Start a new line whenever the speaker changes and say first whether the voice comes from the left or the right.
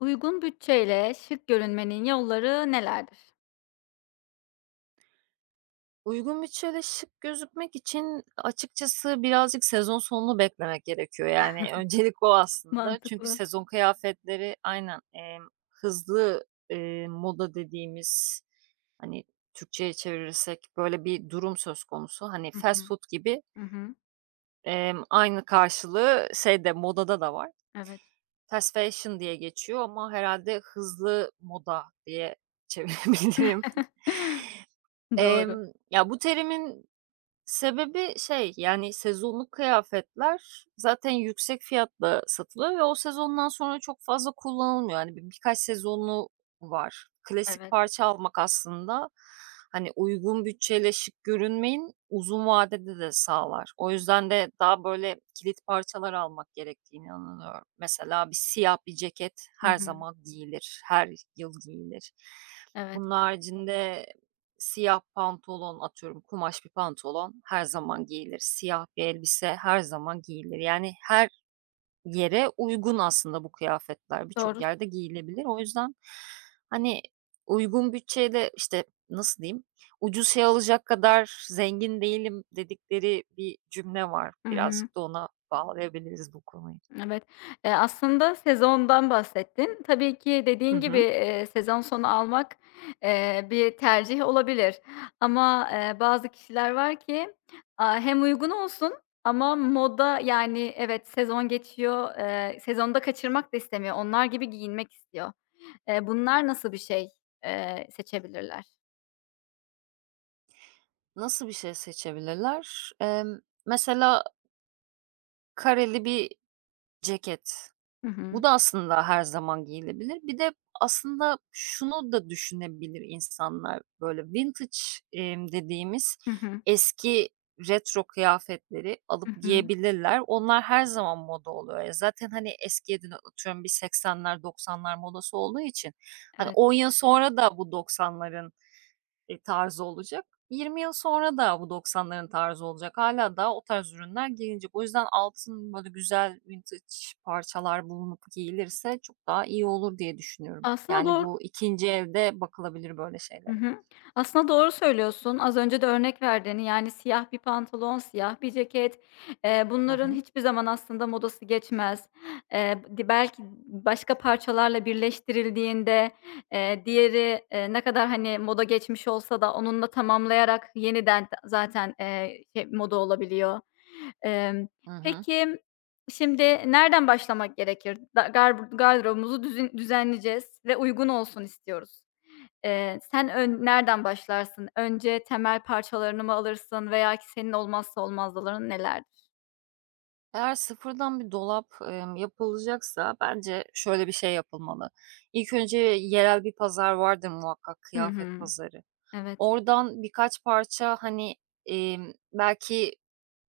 left: Uygun bütçeyle şık görünmenin yolları nelerdir?
right: Uygun bütçeyle şık gözükmek için açıkçası birazcık sezon sonunu beklemek gerekiyor. Yani, öncelik o aslında. Çünkü
left: Mantıklı.
right: sezon kıyafetleri aynen, hızlı, moda dediğimiz, hani, Türkçe'ye çevirirsek böyle bir durum söz konusu. Hani,
left: Hı
right: fast
left: hı.
right: food gibi,
left: Hı hı.
right: aynı karşılığı şeyde, modada da var.
left: Evet.
right: Fast fashion diye geçiyor ama herhalde hızlı moda diye çevirebilirim.
left: Doğru.
right: Ya, bu terimin sebebi şey, yani sezonluk kıyafetler zaten yüksek fiyatla satılıyor ve o sezondan sonra çok fazla kullanılmıyor. Hani birkaç sezonu var. Klasik
left: Evet.
right: parça almak aslında, hani, uygun bütçeyle şık görünmeyin uzun vadede de sağlar. O yüzden de daha böyle kilit parçalar almak gerektiğini inanıyorum. Mesela bir siyah bir ceket
left: Hı
right: her
left: hı.
right: zaman giyilir, her yıl giyilir.
left: Evet.
right: Bunun haricinde siyah pantolon, atıyorum, kumaş bir pantolon her zaman giyilir. Siyah bir elbise her zaman giyilir. Yani her yere uygun aslında bu kıyafetler. Birçok
left: Doğru.
right: yerde giyilebilir. O yüzden, hani, uygun bütçeyle, işte, nasıl diyeyim, ucuz şey alacak kadar zengin değilim dedikleri bir cümle var.
left: Hı hı.
right: Birazcık da ona bağlayabiliriz bu konuyu.
left: Evet. Aslında sezondan bahsettin. Tabii ki
right: Hı
left: dediğin gibi,
right: hı.
left: sezon sonu almak, bir tercih olabilir ama, bazı kişiler var ki, hem uygun olsun ama moda, yani, evet, sezon geçiyor, sezonu kaçırmak da istemiyor. Onlar gibi giyinmek istiyor. Bunlar nasıl bir şey, seçebilirler?
right: Nasıl bir şey seçebilirler? Mesela kareli bir ceket.
left: Hı
right: Bu
left: hı.
right: da aslında her zaman giyilebilir. Bir de aslında şunu da düşünebilir insanlar, böyle vintage, dediğimiz
left: Hı hı.
right: eski retro kıyafetleri alıp
left: Hı hı.
right: giyebilirler. Onlar her zaman moda oluyor. Ya, zaten, hani, eskiye de atıyorum bir 80'ler 90'lar modası olduğu için, hani,
left: Evet.
right: 10 yıl sonra da bu 90'ların tarzı olacak. 20 yıl sonra da bu 90'ların tarzı olacak. Hala da o tarz ürünler giyinecek. O yüzden altın, böyle, güzel vintage parçalar bulunup giyilirse çok daha iyi olur diye düşünüyorum.
left: Aslında
right: Yani
left: doğru
right: bu ikinci elde bakılabilir böyle
left: Hı
right: şeylere.
left: hı. Aslında doğru söylüyorsun. Az önce de örnek verdiğini, yani, siyah bir pantolon, siyah bir ceket,
right: Hı
left: bunların
right: hı.
left: hiçbir zaman aslında modası geçmez. Di belki başka parçalarla birleştirildiğinde, diğeri, ne kadar, hani, moda geçmiş olsa da onunla tamamlayarak yeniden d zaten, şey, moda olabiliyor. Emm,
right: Hı hı.
left: peki, şimdi nereden başlamak gerekir? Da gar gardırobumuzu düzün düzenleyeceğiz ve uygun olsun istiyoruz. Sen ön nereden başlarsın? Önce temel parçalarını mı alırsın veya ki senin olmazsa olmazların nelerdir?
right: Eğer sıfırdan bir dolap, yapılacaksa bence şöyle bir şey yapılmalı. İlk önce yerel bir pazar vardır muhakkak,
left: Hı
right: kıyafet
left: hı.
right: pazarı.
left: Evet,
right: Oradan birkaç parça, hani, belki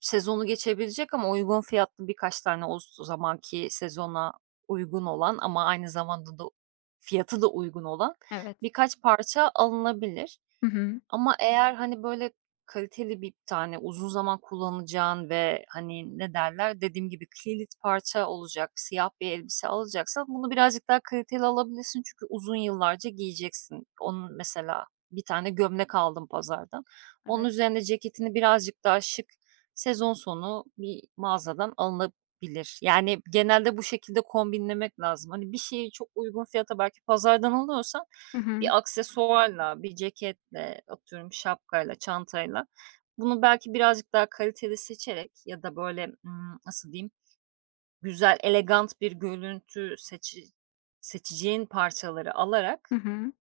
right: sezonu geçebilecek ama uygun fiyatlı birkaç tane o zamanki sezona uygun olan ama aynı zamanda da fiyatı da uygun olan
left: evet.
right: birkaç parça alınabilir.
left: Hı hı.
right: Ama eğer, hani, böyle, kaliteli bir tane uzun zaman kullanacağın ve, hani, ne derler, dediğim gibi kilit parça olacak, siyah bir elbise alacaksan bunu birazcık daha kaliteli alabilirsin çünkü uzun yıllarca giyeceksin. Onun mesela bir tane gömlek aldım pazardan. Onun
left: Evet.
right: üzerine ceketini birazcık daha şık, sezon sonu bir mağazadan alınabilir. Yani, genelde bu şekilde kombinlemek lazım. Hani, bir şeyi çok uygun fiyata belki pazardan alıyorsan
left: Hı hı.
right: bir aksesuarla, bir ceketle, atıyorum şapkayla, çantayla bunu belki birazcık daha kaliteli seçerek ya da böyle, nasıl diyeyim, güzel, elegant bir görüntü seçeceğin parçaları
left: Hı
right: alarak
left: hı.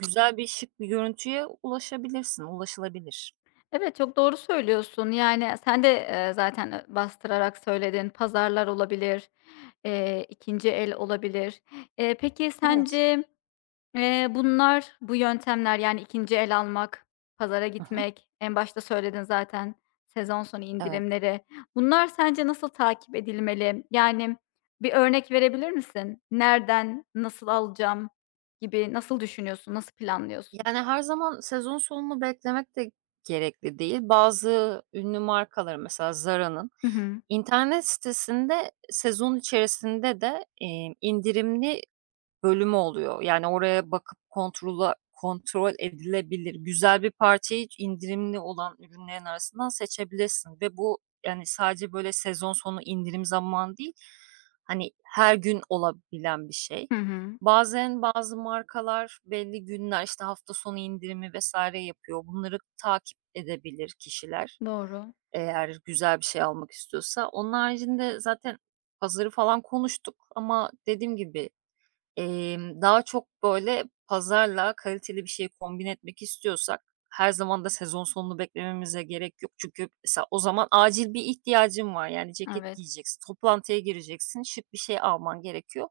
right: güzel bir şık bir görüntüye ulaşabilirsin, ulaşılabilir.
left: Evet, çok doğru söylüyorsun. Yani, sen de, zaten, bastırarak söyledin. Pazarlar olabilir, 2'nci el olabilir. Eee, peki
right: Evet.
left: sence Eee, bunlar, bu yöntemler, yani ikinci el almak, pazara
right: Hı hı.
left: gitmek, en başta söyledin zaten sezon sonu
right: Evet.
left: indirimleri. Bunlar sence nasıl takip edilmeli? Yani bir örnek verebilir misin? Nereden, nasıl alacağım gibi nasıl düşünüyorsun, nasıl planlıyorsun?
right: Yani, her zaman sezon sonunu beklemek de gerekli değil. Bazı ünlü markaların mesela Zara'nın
left: Hı hı.
right: İnternet sitesinde sezon içerisinde de, indirimli bölümü oluyor. Yani oraya bakıp kontrol edilebilir. Güzel bir parçayı indirimli olan ürünlerin arasından seçebilirsin ve bu, yani, sadece, böyle, sezon sonu indirim zamanı değil, hani, her gün olabilen bir şey.
left: Hı hı.
right: Bazen bazı markalar belli günler, işte, hafta sonu indirimi vesaire yapıyor. Bunları takip edebilir kişiler
left: Doğru.
right: eğer güzel bir şey almak istiyorsa. Onun haricinde zaten pazarı falan konuştuk ama dediğim gibi daha çok, böyle, pazarla kaliteli bir şey kombin etmek istiyorsak her zaman da sezon sonunu beklememize gerek yok. Çünkü mesela o zaman acil bir ihtiyacın var. Yani ceket
left: Evet.
right: giyeceksin, toplantıya gireceksin, şık bir şey alman gerekiyor.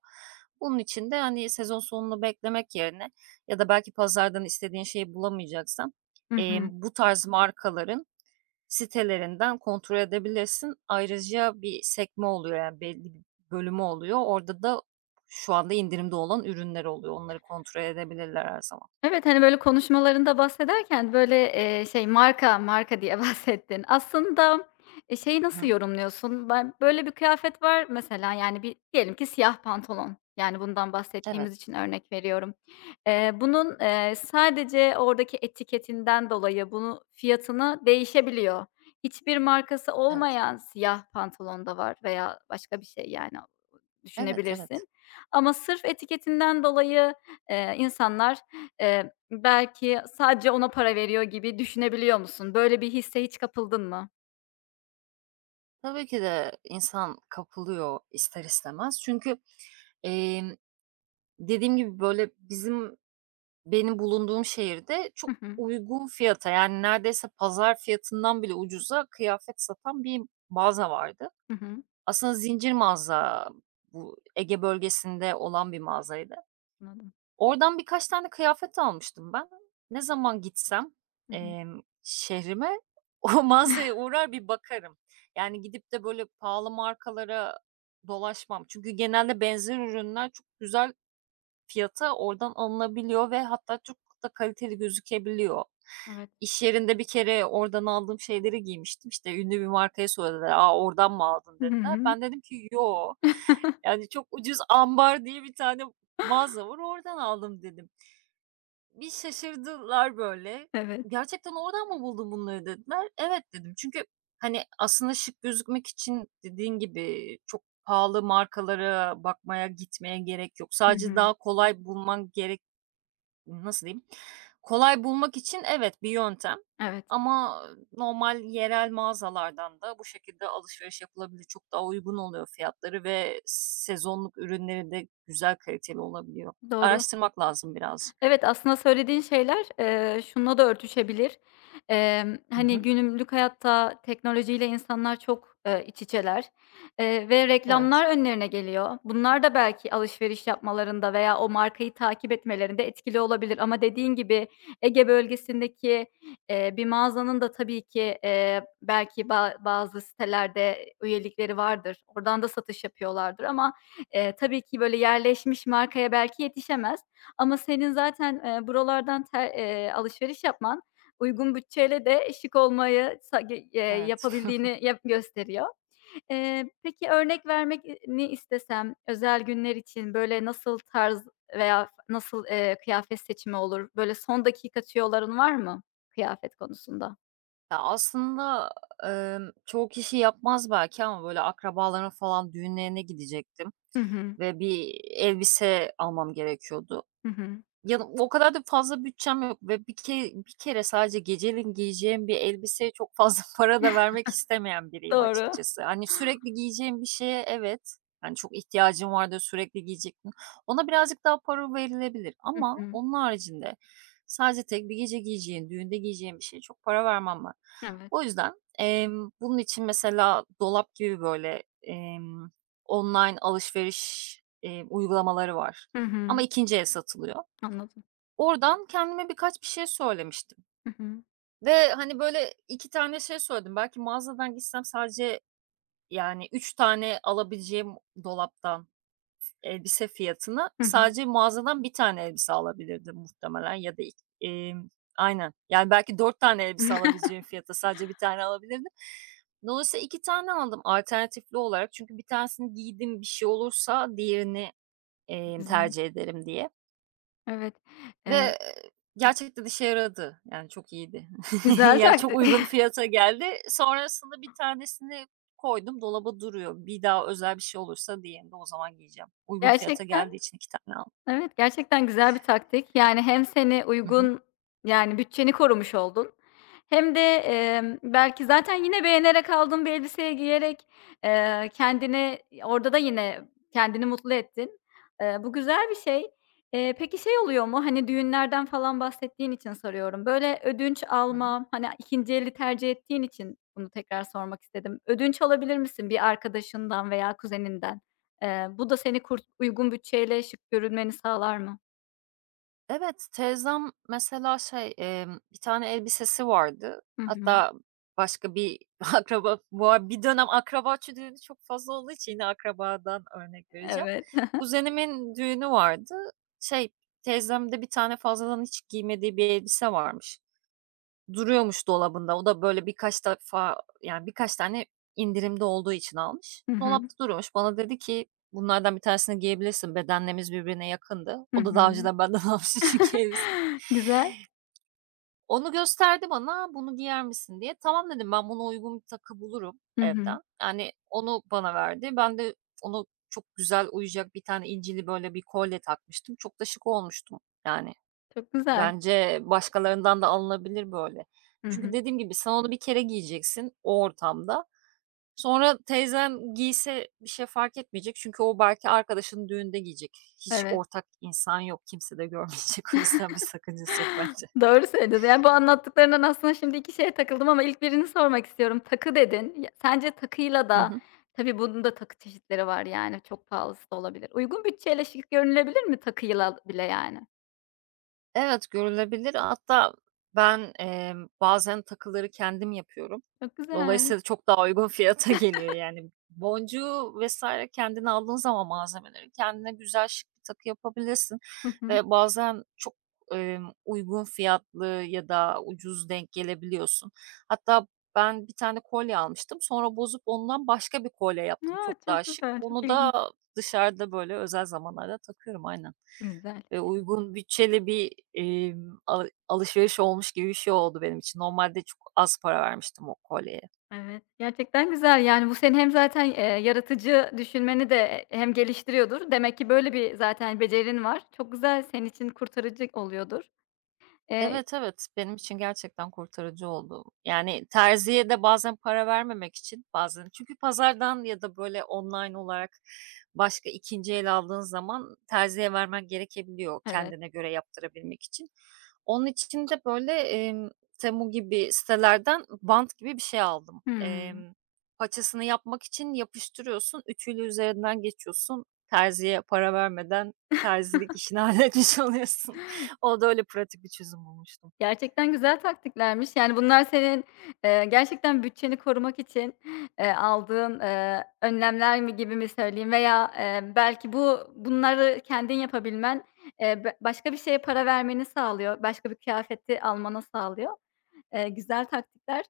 right: Bunun için de, hani, sezon sonunu beklemek yerine ya da belki pazardan istediğin şeyi bulamayacaksan,
left: Hı hı.
right: bu tarz markaların sitelerinden kontrol edebilirsin. Ayrıca bir sekme oluyor, yani belli bir bölümü oluyor. Orada da şu anda indirimde olan ürünler oluyor. Onları kontrol edebilirler her zaman.
left: Evet, hani, böyle, konuşmalarında bahsederken, böyle, şey, marka marka diye bahsettin. Aslında, şeyi nasıl
right: Hı.
left: yorumluyorsun? Ben böyle bir kıyafet var mesela, yani, bir diyelim ki siyah pantolon, yani, bundan
right: Evet,
left: bahsettiğimiz için örnek veriyorum. Bunun, sadece oradaki etiketinden dolayı bunu fiyatını değişebiliyor. Hiçbir markası
right: evet.
left: olmayan siyah pantolon da var veya başka bir şey, yani
right: Evet, evet.
left: düşünebilirsin. Ama sırf etiketinden dolayı, insanlar, belki sadece ona para veriyor gibi düşünebiliyor musun? Böyle bir hisse hiç kapıldın mı?
right: Tabii ki de insan kapılıyor ister istemez. Çünkü, emm, dediğim gibi, böyle, benim bulunduğum şehirde çok
left: Hı hı.
right: uygun fiyata, yani, neredeyse pazar fiyatından bile ucuza kıyafet satan bir mağaza vardı.
left: Hı hı.
right: Aslında zincir mağaza, bu Ege bölgesinde olan bir mağazaydı.
left: Anladım.
right: Oradan birkaç tane kıyafet almıştım ben. Ne zaman gitsem,
left: Hı hı.
right: şehrime o mağazaya uğrar bir bakarım. Yani gidip de böyle pahalı markalara dolaşmam. Çünkü genelde benzer ürünler çok güzel fiyata oradan alınabiliyor ve hatta çok da kaliteli gözükebiliyor.
left: Evet.
right: İş yerinde bir kere oradan aldığım şeyleri giymiştim. İşte ünlü bir markaya söylediler. "A, oradan mı aldın?"
left: Hı
right: dediler.
left: hı.
right: Ben dedim ki "Yo." Yani, "Çok ucuz ambar diye bir tane mağaza var, oradan aldım." dedim. Bir şaşırdılar böyle.
left: Evet.
right: "Gerçekten oradan mı buldun bunları?" dediler. "Evet." dedim. Çünkü, hani, aslında şık gözükmek için dediğin gibi çok pahalı markalara bakmaya gitmeye gerek yok.
left: Hı
right: Sadece
left: hı.
right: daha kolay bulman gerek nasıl diyeyim? Kolay bulmak için evet, bir yöntem
left: Evet.
right: ama normal yerel mağazalardan da bu şekilde alışveriş yapılabilir. Çok daha uygun oluyor fiyatları ve sezonluk ürünleri de güzel kaliteli olabiliyor.
left: Doğru.
right: Araştırmak lazım birazcık.
left: Evet, aslında söylediğin şeyler, şununla da örtüşebilir.
right: Hı
left: Hani,
right: hı.
left: günlük hayatta teknolojiyle insanlar çok, iç içeler, ve
right: Evet.
left: reklamlar önlerine geliyor. Bunlar da belki alışveriş yapmalarında veya o markayı takip etmelerinde etkili olabilir ama dediğin gibi Ege bölgesindeki, bir mağazanın da tabii ki, belki ba bazı sitelerde üyelikleri vardır. Oradan da satış yapıyorlardır ama, tabii ki böyle yerleşmiş markaya belki yetişemez. Ama senin zaten, buralardan ter alışveriş yapman uygun bütçeyle de şık olmayı sa ge
right: Evet.
left: yapabildiğini yap gösteriyor. Peki örnek vermek ni istesem özel günler için, böyle, nasıl tarz veya nasıl, kıyafet seçimi olur? Böyle, son dakika tüyoların var mı kıyafet konusunda?
right: Ya, aslında, çoğu kişi yapmaz belki ama böyle akrabaların falan düğünlerine gidecektim
left: Hı hı.
right: ve bir elbise almam gerekiyordu.
left: Hı hı.
right: Yanı o kadar da fazla bütçem yok ve bir kere sadece geceliğin giyeceğim bir elbiseye çok fazla para da vermek istemeyen biriyim
left: Doğru.
right: açıkçası. Hani, sürekli giyeceğim bir şeye evet, hani, çok ihtiyacım vardı, sürekli giyecektim. Ona birazcık daha para verilebilir
left: Hı
right: ama
left: hı.
right: onun haricinde sadece tek bir gece giyeceğin, düğünde giyeceğin bir şeye çok para vermem ben. O
left: Evet.
right: yüzden, bunun için mesela dolap gibi böyle, online alışveriş, uygulamaları var
left: Hı
right: ama
left: hı.
right: 2'nci el satılıyor.
left: Anladım.
right: Oradan kendime birkaç bir şey söylemiştim
left: Hı hı.
right: ve, hani, böyle 2 tane şey söyledim. Belki mağazadan gitsem sadece, yani, 3 tane alabileceğim dolaptan elbise fiyatına
left: Hı hı.
right: sadece mağazadan bir tane elbise alabilirdim muhtemelen ya da ik emm, aynen. Yani, belki 4 tane elbise alabileceğim fiyata sadece bir tane alabilirdim. Dolayısıyla 2 tane aldım alternatifli olarak. Çünkü bir tanesini giydim, bir şey olursa diğerini,
left: Güzel.
right: tercih ederim diye
left: Evet.
right: ve,
left: Eee.
right: gerçekten işe yaradı. Yani, çok iyiydi.
left: Güzel
right: Yani, çok
left: taktik.
right: uygun fiyata geldi. Sonrasında bir tanesini koydum, dolaba duruyor. Bir daha özel bir şey olursa diğerini de o zaman giyeceğim. Uygun fiyata
left: Gerçekten.
right: geldiği için 2 tane aldım.
left: Evet, gerçekten güzel bir taktik. Yani hem seni
right: Hı hı.
left: uygun, yani bütçeni korumuş oldun hem de, belki zaten yine beğenerek aldığın bir elbiseyi giyerek, kendini orada da yine kendini mutlu ettin. Bu güzel bir şey. Peki şey oluyor mu? Hani, düğünlerden falan bahsettiğin için soruyorum. Böyle ödünç
right: Hı hı.
left: alma, hani, ikinci eli tercih ettiğin için bunu tekrar sormak istedim. Ödünç alabilir misin bir arkadaşından veya kuzeninden? Bu da seni kurt uygun bütçeyle şık görünmeni sağlar mı?
right: Evet, teyzem mesela şey, bir tane elbisesi vardı.
left: Hı hı.
right: Hatta başka bir akraba bu ar bir dönem akraba düğünü çok fazla olduğu için yine akrabadan örnek vereceğim.
left: Evet.
right: Kuzenimin düğünü vardı. Şey, teyzemde bir tane fazladan hiç giymediği bir elbise varmış. Duruyormuş dolabında. O da böyle birkaç defa, yani, birkaç tane indirimde olduğu için almış.
left: Hı hı.
right: Dolapta duruyormuş. Bana dedi ki, "Bunlardan bir tanesini giyebilirsin." Bedenlerimiz birbirine yakındı.
left: Hı
right: O da daha
left: hı.
right: önceden benden almıştı çünkü elbise.
left: Güzel.
right: Onu gösterdi bana, "Bunu giyer misin?" diye. "Tamam." dedim, "Ben buna uygun bir takı bulurum
left: Hı hı.
right: evden." Yani, onu bana verdi. Ben de onu çok güzel uyacak bir tane incili böyle bir kolye takmıştım. Çok da şık olmuştum, yani.
left: Çok güzel.
right: Bence başkalarından da alınabilir böyle.
left: Hı
right: Çünkü
left: hı.
right: dediğim gibi sen onu bir kere giyeceksin o ortamda. Sonra teyzem giyse bir şey fark etmeyecek. Çünkü o belki arkadaşının düğünde giyecek. Hiç
left: Evet.
right: ortak insan yok. Kimse de görmeyecek. O yüzden bir sakıncası yok bence.
left: Doğru söylüyorsun. Yani, bu anlattıklarından aslında şimdi 2 şeye takıldım ama ilk birini sormak istiyorum. "Takı" dedin. Ya, sence takıyla
right: Hı
left: da
right: hı.
left: tabii bunun da takı çeşitleri var, yani, çok pahalısı da olabilir. Uygun bütçeyle şık görünülebilir mi takıyla bile yani?
right: Evet, görülebilir. Hatta ben, bazen takıları kendim yapıyorum.
left: Çok güzel.
right: Dolayısıyla çok daha uygun fiyata geliyor yani. Boncuğu vesaire kendin aldığın zaman malzemeleri kendine güzel şık bir takı yapabilirsin
left: Hı hı.
right: ve bazen çok, uygun fiyatlı ya da ucuz denk gelebiliyorsun. Hatta ben bir tane kolye almıştım. Sonra bozup ondan başka bir kolye yaptım
left: A,
right: çok daha
left: çok
right: şık.
left: güzel, çok
right: Onu
left: ilginç.
right: da dışarıda böyle özel zamanlarda takıyorum, aynen.
left: Güzel.
right: Uygun bütçeli bir, alışveriş olmuş gibi bir şey oldu benim için. Normalde çok az para vermiştim o kolyeye.
left: Evet, gerçekten güzel. Yani, bu senin hem zaten, yaratıcı düşünmeni de, hem geliştiriyordur. Demek ki böyle bir zaten becerin var. Çok güzel, senin için kurtarıcı oluyordur. Eee.
right: Evet, evet, benim için gerçekten kurtarıcı oldu. Yani terziye de bazen para vermemek için bazen çünkü pazardan ya da böyle online olarak başka 2'nci el aldığın zaman terziye vermen gerekebiliyor
left: Evet.
right: kendine göre yaptırabilmek için. Onun için de böyle, Temu gibi sitelerden bant gibi bir şey aldım.
left: Hımm.
right: Paçasını yapmak için yapıştırıyorsun, ütüyle üzerinden geçiyorsun. Terziye para vermeden terzilik işini halletmiş oluyorsun. Orada öyle pratik bir çözüm bulmuştum.
left: Gerçekten güzel taktiklermiş. Yani, bunlar senin, gerçekten bütçeni korumak için, aldığın, önlemler mi gibi mi söyleyeyim veya, belki bu bunları kendin yapabilmen, b başka bir şeye para vermeni sağlıyor, başka bir kıyafeti almana sağlıyor. Güzel taktikler.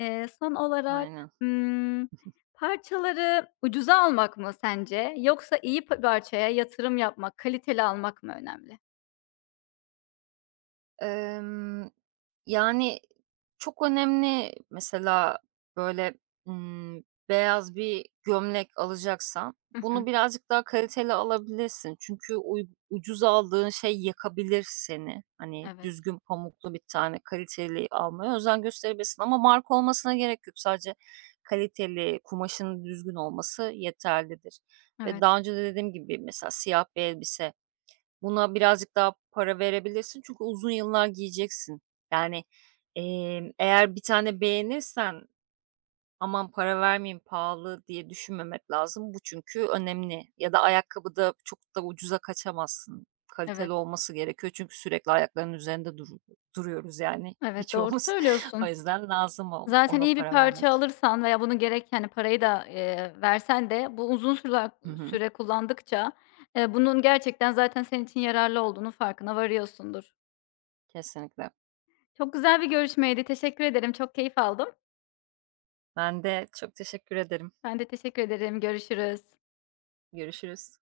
left: Son olarak,
right: Aynen.
left: ımm, parçaları ucuza almak mı sence yoksa iyi pa parçaya yatırım yapmak, kaliteli almak mı önemli?
right: Emm, yani, çok önemli mesela, böyle, beyaz bir gömlek alacaksan
left: Hı
right: bunu
left: hı.
right: birazcık daha kaliteli alabilirsin. Çünkü ucuz aldığın şey yakabilir seni. Hani,
left: Evet,
right: düzgün pamuklu bir tane kaliteli almaya özen gösterebilirsin ama marka olmasına gerek yok. Sadece kaliteli, kumaşının düzgün olması yeterlidir ve
left: evet,
right: daha önce de dediğim gibi mesela siyah bir elbise. Buna birazcık daha para verebilirsin çünkü uzun yıllar giyeceksin. Yani, eğer bir tane beğenirsen, "Aman para vermeyeyim, pahalı." diye düşünmemek lazım. Bu çünkü önemli ya da ayakkabıda çok da ucuza kaçamazsın. Kaliteli
left: evet,
right: olması gerekiyor çünkü sürekli ayakların üzerinde duruyoruz yani
left: evet, doğru
right: birçoğumuz. O
left: söylüyorsun.
right: yüzden lazım o
left: Zaten
right: ona
left: iyi bir
right: para
left: parça
right: vermek.
left: alırsan veya bunu gerek, hani, parayı da, versen de bu uzun süre
right: Hı hı.
left: süre kullandıkça, bunun gerçekten zaten senin için yararlı olduğunun farkına varıyorsundur.
right: Kesinlikle.
left: Çok güzel bir görüşmeydi. Teşekkür ederim. Çok keyif aldım.
right: Ben de çok teşekkür ederim.
left: Ben de teşekkür ederim. Görüşürüz.
right: Görüşürüz.